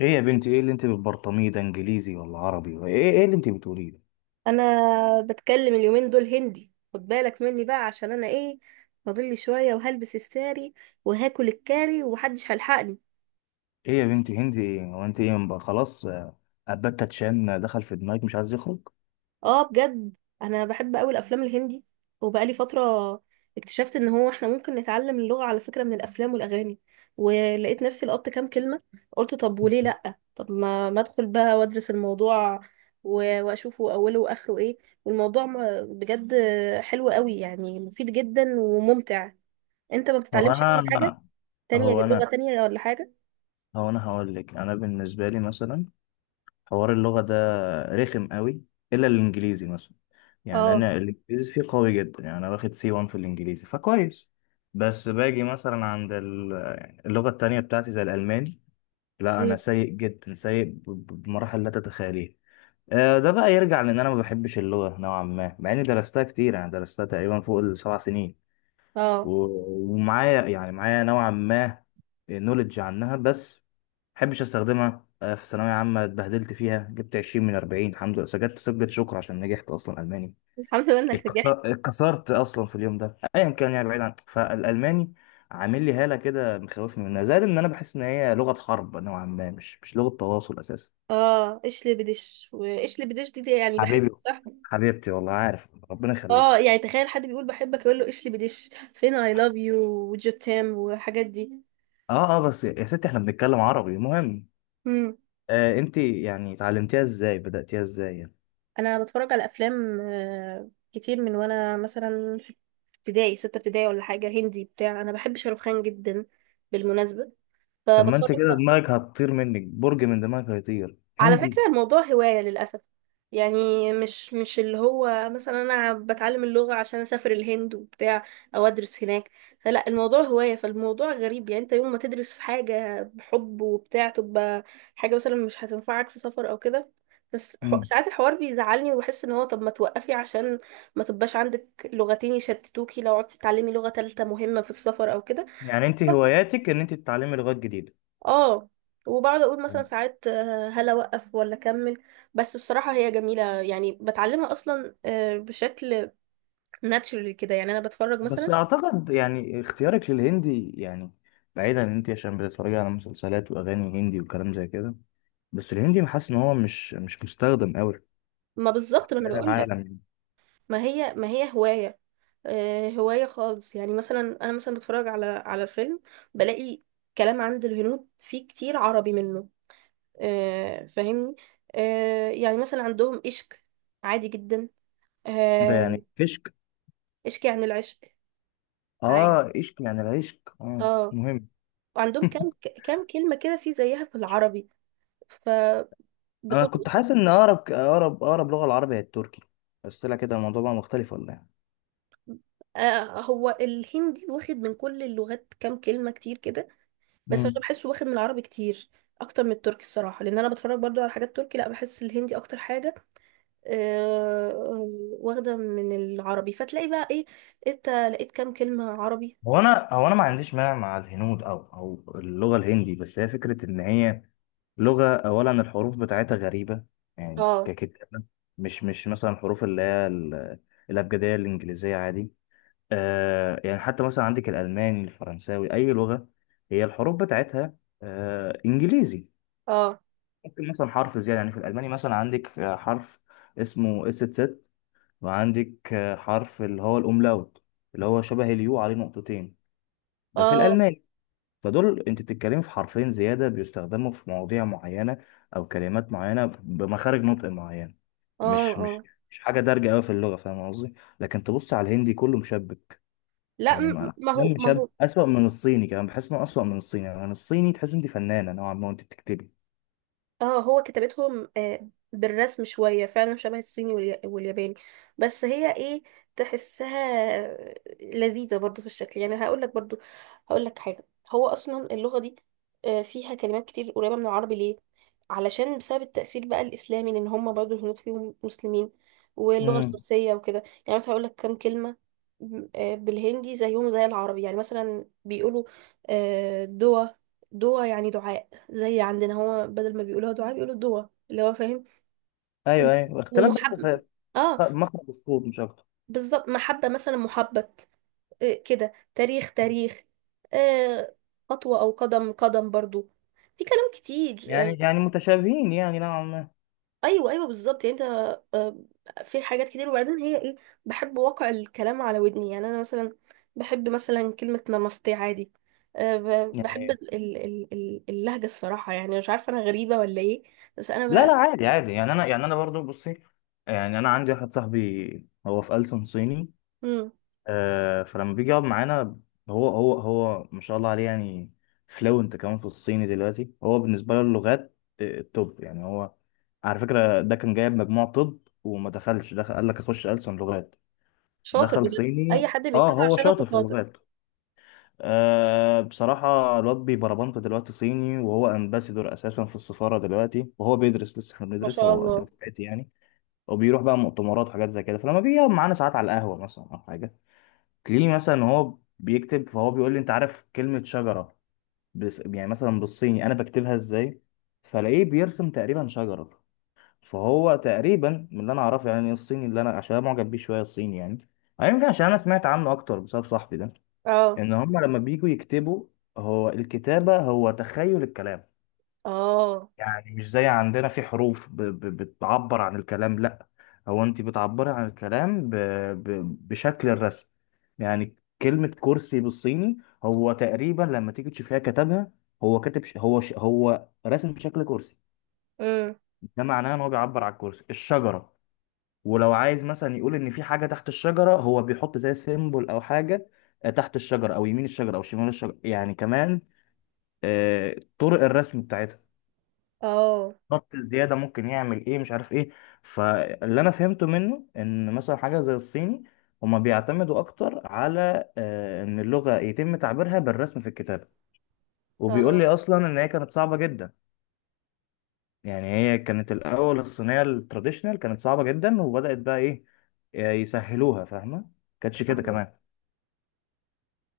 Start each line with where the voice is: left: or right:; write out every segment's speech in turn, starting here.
left: ايه يا بنتي، ايه اللي انت بتبرطميه ده؟ انجليزي ولا عربي ولا ايه؟ ايه اللي انت بتقوليه ده؟
right: انا بتكلم اليومين دول هندي، خد بالك مني بقى عشان انا ايه، فاضل لي شويه وهلبس الساري وهاكل الكاري ومحدش هيلحقني.
left: ايه يا بنتي هندي ايه؟ هو انت ايه بقى؟ خلاص ابات تتشان دخل في دماغك مش عايز يخرج.
right: اه، بجد انا بحب قوي الافلام الهندي، وبقالي فتره اكتشفت ان هو احنا ممكن نتعلم اللغه على فكره من الافلام والاغاني، ولقيت نفسي لقطت كام كلمه. قلت طب وليه لا، طب ما ادخل بقى وادرس الموضوع و- واشوفه اوله واخره ايه. والموضوع بجد حلو قوي، يعني مفيد جدا وممتع. انت ما
left: هو
right: بتتعلمش اي حاجه
left: انا
right: تانية،
left: هو
right: غير
left: انا
right: لغه تانية ولا حاجه؟
left: هو انا هقول لك، انا بالنسبه لي مثلا حوار اللغه ده رخم قوي، الا الانجليزي مثلا. يعني
right: اه.
left: انا الانجليزي فيه قوي جدا، يعني انا واخد سي 1 في الانجليزي فكويس. بس باجي مثلا عند اللغه التانية بتاعتي زي الالماني، لا انا
right: مم.
left: سيء جدا، سيء بمراحل لا تتخيليه. ده بقى يرجع لان انا ما بحبش اللغه نوعا ما، مع اني درستها كتير، يعني درستها تقريبا فوق الـ7 سنين
right: اه.
left: ومعايا يعني معايا نوعا ما نولج عنها، بس ما بحبش استخدمها. في ثانويه عامه اتبهدلت فيها، جبت 20 من 40 الحمد لله، سجلت شكر عشان نجحت اصلا الماني.
right: الحمد لله انك رجعت.
left: اتكسرت اصلا في اليوم ده، ايا كان. يعني بعيد عن، فالالماني عامل لي هاله كده مخوفني منها، زائد ان انا بحس ان هي لغه حرب نوعا ما، مش لغه تواصل اساسا.
right: اه، اشلي بدش، واشلي بدش دي، دي يعني بحب،
left: حبيبي،
right: صح؟
left: حبيبتي والله، عارف ربنا يخليك
right: اه،
left: والله.
right: يعني تخيل حد بيقول بحبك يقول له اشلي بدش، فين اي لاف يو وجوتام والحاجات دي.
left: اه اه، بس يا ستي احنا بنتكلم عربي مهم.
right: مم.
left: آه، انت يعني اتعلمتيها ازاي؟ بدأتيها ازاي يعني؟
right: انا بتفرج على افلام كتير من وانا مثلا في ابتدائي، ستة ابتدائي ولا حاجة، هندي بتاع. انا بحب شاروخان جدا بالمناسبة،
left: طب ما
right: فبتفرج.
left: انت كده دماغك هتطير منك، برج من دماغك هيطير
right: على فكرة
left: هندي.
right: الموضوع هواية للأسف، يعني مش اللي هو مثلا أنا بتعلم اللغة عشان أسافر الهند وبتاع، أو أدرس هناك. فلا، الموضوع هواية. فالموضوع غريب، يعني أنت يوم ما تدرس حاجة بحب وبتاع تبقى حاجة مثلا مش هتنفعك في سفر أو كده. بس
left: مم.
right: ساعات الحوار بيزعلني، وبحس ان هو طب ما توقفي عشان ما تبقاش عندك لغتين يشتتوكي لو قعدتي تتعلمي لغة تالتة مهمة في السفر او كده.
left: يعني انت هواياتك ان انت تتعلمي لغات جديده؟
right: اه، وبقعد اقول مثلا ساعات هل اوقف ولا اكمل. بس بصراحه هي جميله، يعني بتعلمها اصلا بشكل ناتشورال كده، يعني انا بتفرج
left: بس
right: مثلا.
left: اعتقد يعني اختيارك للهندي، يعني بعيدا ان انت عشان بتتفرجي على مسلسلات واغاني هندي وكلام زي كده، بس الهندي حاسس ان هو مش مستخدم قوي
right: ما بالظبط، ما
left: في
right: انا
left: هذا
right: بقول لك.
left: العالم.
right: ما هي هوايه، هوايه خالص. يعني مثلا انا مثلا بتفرج على على فيلم بلاقي كلام عند الهنود فيه كتير عربي منه، فاهمني؟ يعني مثلا عندهم عشق عادي جدا،
left: ده
right: آه،
left: يعني عشق؟
right: اشكي عن العشق عادي.
left: اه عشق، يعني العشق اه
right: اه
left: مهم.
right: وعندهم كام، كام كلمة كده في زيها في العربي فبتلقط.
left: انا كنت حاسس ان اقرب لغه العربي هي التركي، بس طلع كده الموضوع بقى مختلف ولا ايه؟
right: هو الهندي واخد من كل اللغات كام كلمة كتير كده، بس انا
left: مم.
right: بحسه واخد من العربي كتير اكتر من التركي الصراحة، لان انا بتفرج برضو على حاجات تركي. لا، بحس الهندي اكتر حاجة آه، واخدة من العربي. فتلاقي بقى ايه، انت لقيت كام كلمة عربي.
left: هو انا ما عنديش مانع مع الهنود او اللغه الهندي، بس هي فكره ان هي لغة، أولا الحروف بتاعتها غريبة يعني
right: اه
left: ككتابة. مش مثلا الحروف اللي هي الأبجدية الإنجليزية عادي. آه يعني حتى مثلا عندك الألماني، الفرنساوي، أي لغة هي الحروف بتاعتها إنجليزي.
right: اه
left: ممكن مثلا حرف زيادة، يعني في الألماني مثلا عندك حرف اسمه اس ست، وعندك حرف اللي هو الأوملاوت، اللي هو شبه اليو عليه نقطتين، ده في
right: اه
left: الألماني. فدول انت بتتكلمي في حرفين زياده بيستخدموا في مواضيع معينه او كلمات معينه بمخارج نطق معينه.
right: اه
left: مش مش
right: اه.
left: مش حاجه دارجه قوي في اللغه، فاهم قصدي؟ لكن تبص على الهندي كله مشبك.
right: لا،
left: يعني ما انا
right: ما
left: كلام
right: هو ما
left: مشبك
right: هو
left: اسوأ من الصيني، كمان بحس انه اسوأ من الصيني. يعني الصيني تحس انت فنانه نوعا ما وانت بتكتبي.
right: اه، هو كتابتهم بالرسم شوية، فعلا شبه الصيني والياباني. بس هي ايه، تحسها لذيذة برضو في الشكل. يعني هقولك، برضو هقولك حاجة، هو أصلا اللغة دي فيها كلمات كتير قريبة من العربي، ليه؟ علشان بسبب التأثير بقى الإسلامي، لأن هم برضو الهنود فيهم مسلمين واللغة
left: امم.
right: الفارسية وكده. يعني مثلا هقولك كام كلمة بالهندي زيهم زي العربي. يعني مثلا بيقولوا دوا، دوا يعني دعاء. زي عندنا، هو بدل ما بيقولوها دعاء بيقولوا الدوا، اللي هو فاهم.
left: ايوه ايوه، اختلاف بس
right: ومحب،
left: في
right: اه،
left: مخرج الصوت مش اكتر.
right: بالظبط محبة، مثلا محبت. إيه كده، تاريخ، تاريخ، آه، خطوة، أو قدم، قدم برضو. في كلام كتير، آه،
left: يعني يعني متشابهين يعني نوعا ما
right: أيوة أيوة بالظبط. يعني أنت آه، في حاجات كتير. وبعدين هي إيه، بحب وقع الكلام على ودني. يعني أنا مثلا بحب مثلا كلمة نمستي، عادي آه. بحب
left: يعني.
right: اللهجة الصراحة، يعني مش عارفة أنا غريبة ولا إيه؟ بس
left: لا
right: أنا
left: لا عادي عادي، يعني انا يعني انا برضو بصي، يعني انا عندي واحد صاحبي هو في ألسن صيني.
right: بقى.
left: فلما بيجي يقعد معانا، هو ما شاء الله عليه، يعني فلوينت كمان في الصيني دلوقتي. هو بالنسبة له اللغات التوب، يعني هو على فكرة ده كان جايب مجموع طب وما دخلش، دخل قال لك اخش ألسن لغات.
right: شاطر
left: دخل
right: بجد، اي
left: صيني،
right: حد
left: اه
right: بيتبع
left: هو
right: شغفه
left: شاطر في
right: شاطر.
left: اللغات. آه بصراحة الواد بيبربنط دلوقتي صيني، وهو امباسيدور اساسا في السفارة دلوقتي، وهو بيدرس لسه احنا
right: ما
left: بندرس،
right: شاء
left: هو قد
right: الله.
left: دفعتي يعني. وبيروح بقى مؤتمرات وحاجات زي كده. فلما بيجي يقعد معانا ساعات على القهوة مثلا او حاجة، تلاقيه مثلا هو بيكتب، فهو بيقول لي انت عارف كلمة شجرة بس يعني مثلا بالصيني انا بكتبها ازاي؟ فلاقيه بيرسم تقريبا شجرة. فهو تقريبا من اللي انا اعرفه يعني الصيني، اللي انا عشان أنا معجب بيه شوية الصيني يعني، أو يمكن عشان انا سمعت عنه اكتر بسبب صاحبي ده،
right: اه
left: ان هم لما بيجوا يكتبوا، هو الكتابة هو تخيل الكلام.
right: اه.
left: يعني مش زي عندنا في حروف بتعبر عن الكلام، لا، هو انت بتعبري عن الكلام بشكل الرسم يعني. كلمة كرسي بالصيني، هو تقريبا لما تيجي تشوفيها كتبها، هو كاتب هو رسم شكل كرسي.
right: امم
left: ده معناه ان هو بيعبر عن الكرسي، الشجرة، ولو عايز مثلا يقول ان في حاجة تحت الشجرة هو بيحط زي سيمبل او حاجة، تحت الشجرة او يمين الشجرة او شمال الشجرة، يعني كمان طرق الرسم بتاعتها
right: اه
left: بالظبط. الزياده ممكن يعمل ايه مش عارف ايه. فاللي انا فهمته منه ان مثلا حاجه زي الصيني، هما بيعتمدوا اكتر على ان اللغه يتم تعبيرها بالرسم في الكتابه. وبيقول
right: اه.
left: لي اصلا ان هي كانت صعبه جدا. يعني هي كانت الاول، الصينيه التراديشنال كانت صعبه جدا، وبدات بقى ايه، يسهلوها، فاهمه؟ كانتش كده
right: فاهمة.
left: كمان.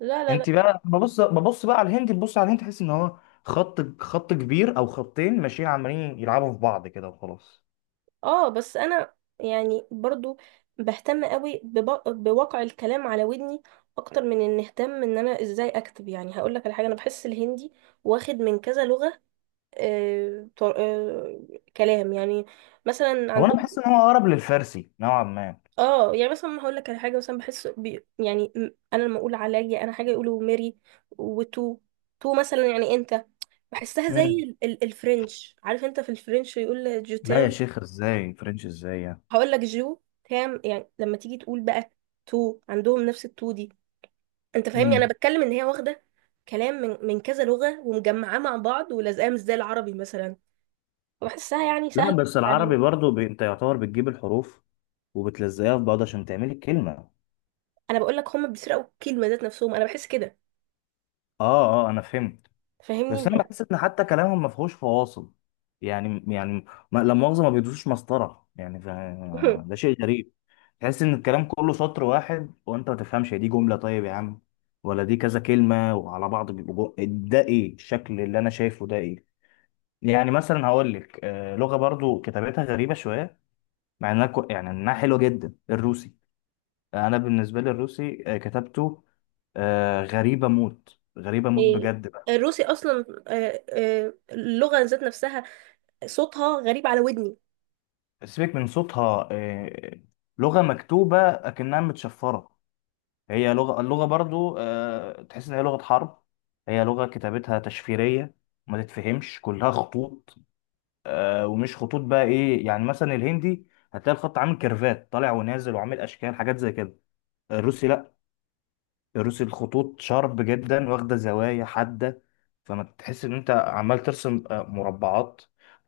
right: لا لا لا.
left: انت بقى ببص، بقى على الهندي، تبص على الهندي تحس ان هو خط، خط كبير او خطين ماشيين عمالين يلعبوا في بعض كده وخلاص.
right: اه، بس انا يعني برضو بهتم قوي بواقع الكلام على ودني اكتر من ان اهتم ان انا ازاي اكتب. يعني هقول لك على حاجه، انا بحس الهندي واخد من كذا لغه آه كلام. يعني مثلا
left: هو انا
right: عندهم
left: بحس ان هو اقرب للفارسي نوعا ما.
right: اه، يعني مثلا هقول لك على حاجه مثلا، بحس بي يعني انا لما اقول عليا انا حاجه يقولوا ميري، وتو. تو مثلا يعني انت، بحسها زي
left: امم.
right: ال الفرنش. عارف انت في الفرنش يقول جو
left: لا يا
right: تام؟
left: شيخ ازاي فرنش ازاي يعني؟
right: هقول لك جو تام، يعني لما تيجي تقول بقى تو، عندهم نفس التو دي. انت فاهمني، انا
left: امم.
right: بتكلم ان هي واخده كلام من كذا لغه ومجمعاه مع بعض ولازقاه، مش زي العربي مثلا. وبحسها يعني
left: لا
right: سهله في
left: بس العربي
right: التعليم.
left: برضو، انت يعتبر بتجيب الحروف وبتلزقها في بعض عشان تعملي الكلمه.
right: انا بقول لك هم بيسرقوا الكلمه ذات نفسهم، انا بحس كده،
left: اه اه انا فهمت. بس
right: فاهمني؟
left: انا بحس ان حتى كلامهم ما فيهوش فواصل يعني يعني ما... لا مؤاخذه ما بيدوسوش مسطره يعني ده شيء غريب. تحس ان الكلام كله سطر واحد، وانت ما تفهمش هي دي جمله طيب يا عم ولا دي كذا كلمه وعلى بعض بيبقوا ده ايه الشكل اللي انا شايفه ده ايه؟ يعني مثلا هقول لك لغه برضو كتابتها غريبه شويه، مع انها يعني انها حلوه جدا، الروسي. انا بالنسبه لي الروسي كتابته غريبه موت، غريبه موت
right: إيه،
left: بجد بقى.
right: الروسي اصلا اللغه ذات نفسها صوتها غريب على ودني.
left: سيبك من صوتها، لغه مكتوبه اكنها متشفره. هي لغه، اللغه برضو تحس ان هي لغه حرب. هي لغه كتابتها تشفيريه، ما تتفهمش، كلها خطوط. ومش خطوط بقى ايه، يعني مثلا الهندي هتلاقي الخط عامل كيرفات طالع ونازل وعامل اشكال حاجات زي كده. الروسي لا، رسم الخطوط شارب جدا، واخدة زوايا حادة. فما تحس ان انت عمال ترسم مربعات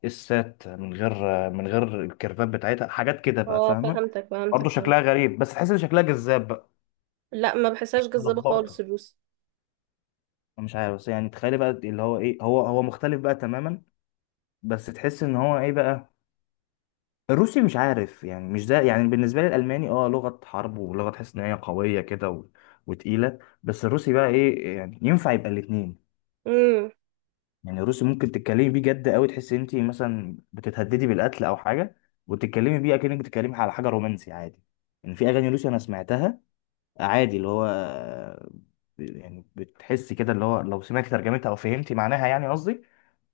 left: السات من غير من غير الكيرفات بتاعتها، حاجات كده بقى
right: اه،
left: فاهمة.
right: فهمتك
left: برضه
right: فهمتك فهمت.
left: شكلها غريب، بس تحس ان شكلها جذاب بقى.
right: لا، ما بحسهاش جذابه خالص
left: ملخبطة،
right: الروسي.
left: مش عارف. بس يعني تخيلي بقى اللي هو ايه، هو مختلف بقى تماما. بس تحس ان هو ايه بقى، الروسي مش عارف، يعني مش ده يعني. بالنسبة لي الألماني اه لغة حرب، ولغة تحس ان هي قوية كده وتقيلة. بس الروسي بقى ايه، يعني ينفع يبقى الاتنين.
right: امم.
left: يعني الروسي ممكن تتكلمي بيه جد قوي، تحسي انت مثلا بتتهددي بالقتل او حاجه، وتتكلمي بيه اكنك بتتكلمي على حاجه رومانسي عادي. يعني في اغاني روسي انا سمعتها عادي، اللي هو يعني بتحسي كده اللي هو لو سمعتي ترجمتها او فهمتي معناها يعني قصدي،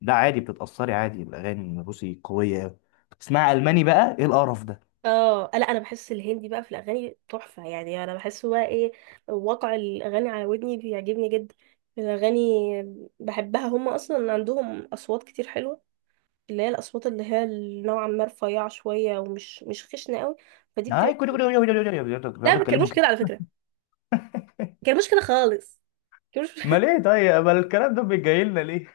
left: ده عادي بتتاثري عادي. الاغاني الروسي قويه قوي، تسمعي الماني بقى ايه القرف ده.
right: اه، لا، انا بحس الهندي بقى في الاغاني تحفه. يعني انا بحس بقى ايه، واقع الاغاني على ودني بيعجبني جدا. الاغاني بحبها، هم اصلا عندهم اصوات كتير حلوه، اللي هي الاصوات اللي هي نوعا ما رفيعه شويه ومش مش خشنه قوي. فدي
left: هاي كل
right: بتبقى.
left: كل
right: لا،
left: بيقعدوا
right: ما
left: يتكلموا
right: بيتكلموش
left: كده.
right: كده على فكره، ما بيتكلموش كده خالص، ما بيتكلموش.
left: امال ايه طيب؟ امال الكلام ده جاي لنا ليه؟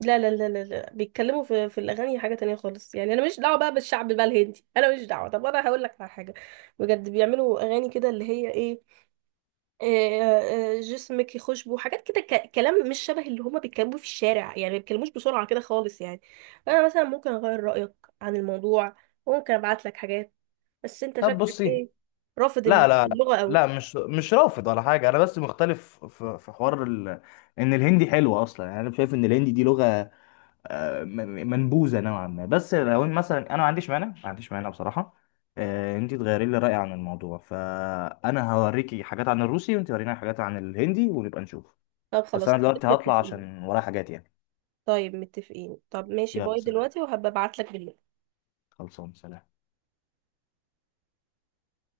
right: لا لا لا لا لا، بيتكلموا في الاغاني حاجه تانية خالص. يعني انا مش دعوه بقى بالشعب بقى الهندي، انا مش دعوه. طب انا هقول لك على حاجه، بجد بيعملوا اغاني كده اللي هي ايه، جسمك يخشبه، حاجات كده كلام مش شبه اللي هما بيتكلموا في الشارع. يعني ما بيتكلموش بسرعه كده خالص يعني. انا مثلا ممكن اغير رايك عن الموضوع، وممكن ابعت لك حاجات، بس انت
left: طب
right: شكلك
left: بصي،
right: ايه، رافض
left: لا لا لا
right: اللغه قوي.
left: لا، مش رافض ولا حاجه، انا بس مختلف في في حوار ان الهندي حلوه اصلا. يعني انا شايف ان الهندي دي لغه منبوذه نوعا ما، بس لو إن مثلا انا ما عنديش مانع، ما عنديش مانع بصراحه. انت تغيري لي رايي عن الموضوع، فانا هوريكي حاجات عن الروسي، وانت وريني حاجات عن الهندي، ونبقى نشوف.
right: طب
left: بس
right: خلاص،
left: انا دلوقتي هطلع
right: متفقين.
left: عشان ورايا حاجات يعني.
right: طيب متفقين، طب ماشي
left: يلا
right: باي
left: سلام.
right: دلوقتي، وهبقى ابعت لك بالليل.
left: خلصان سلام.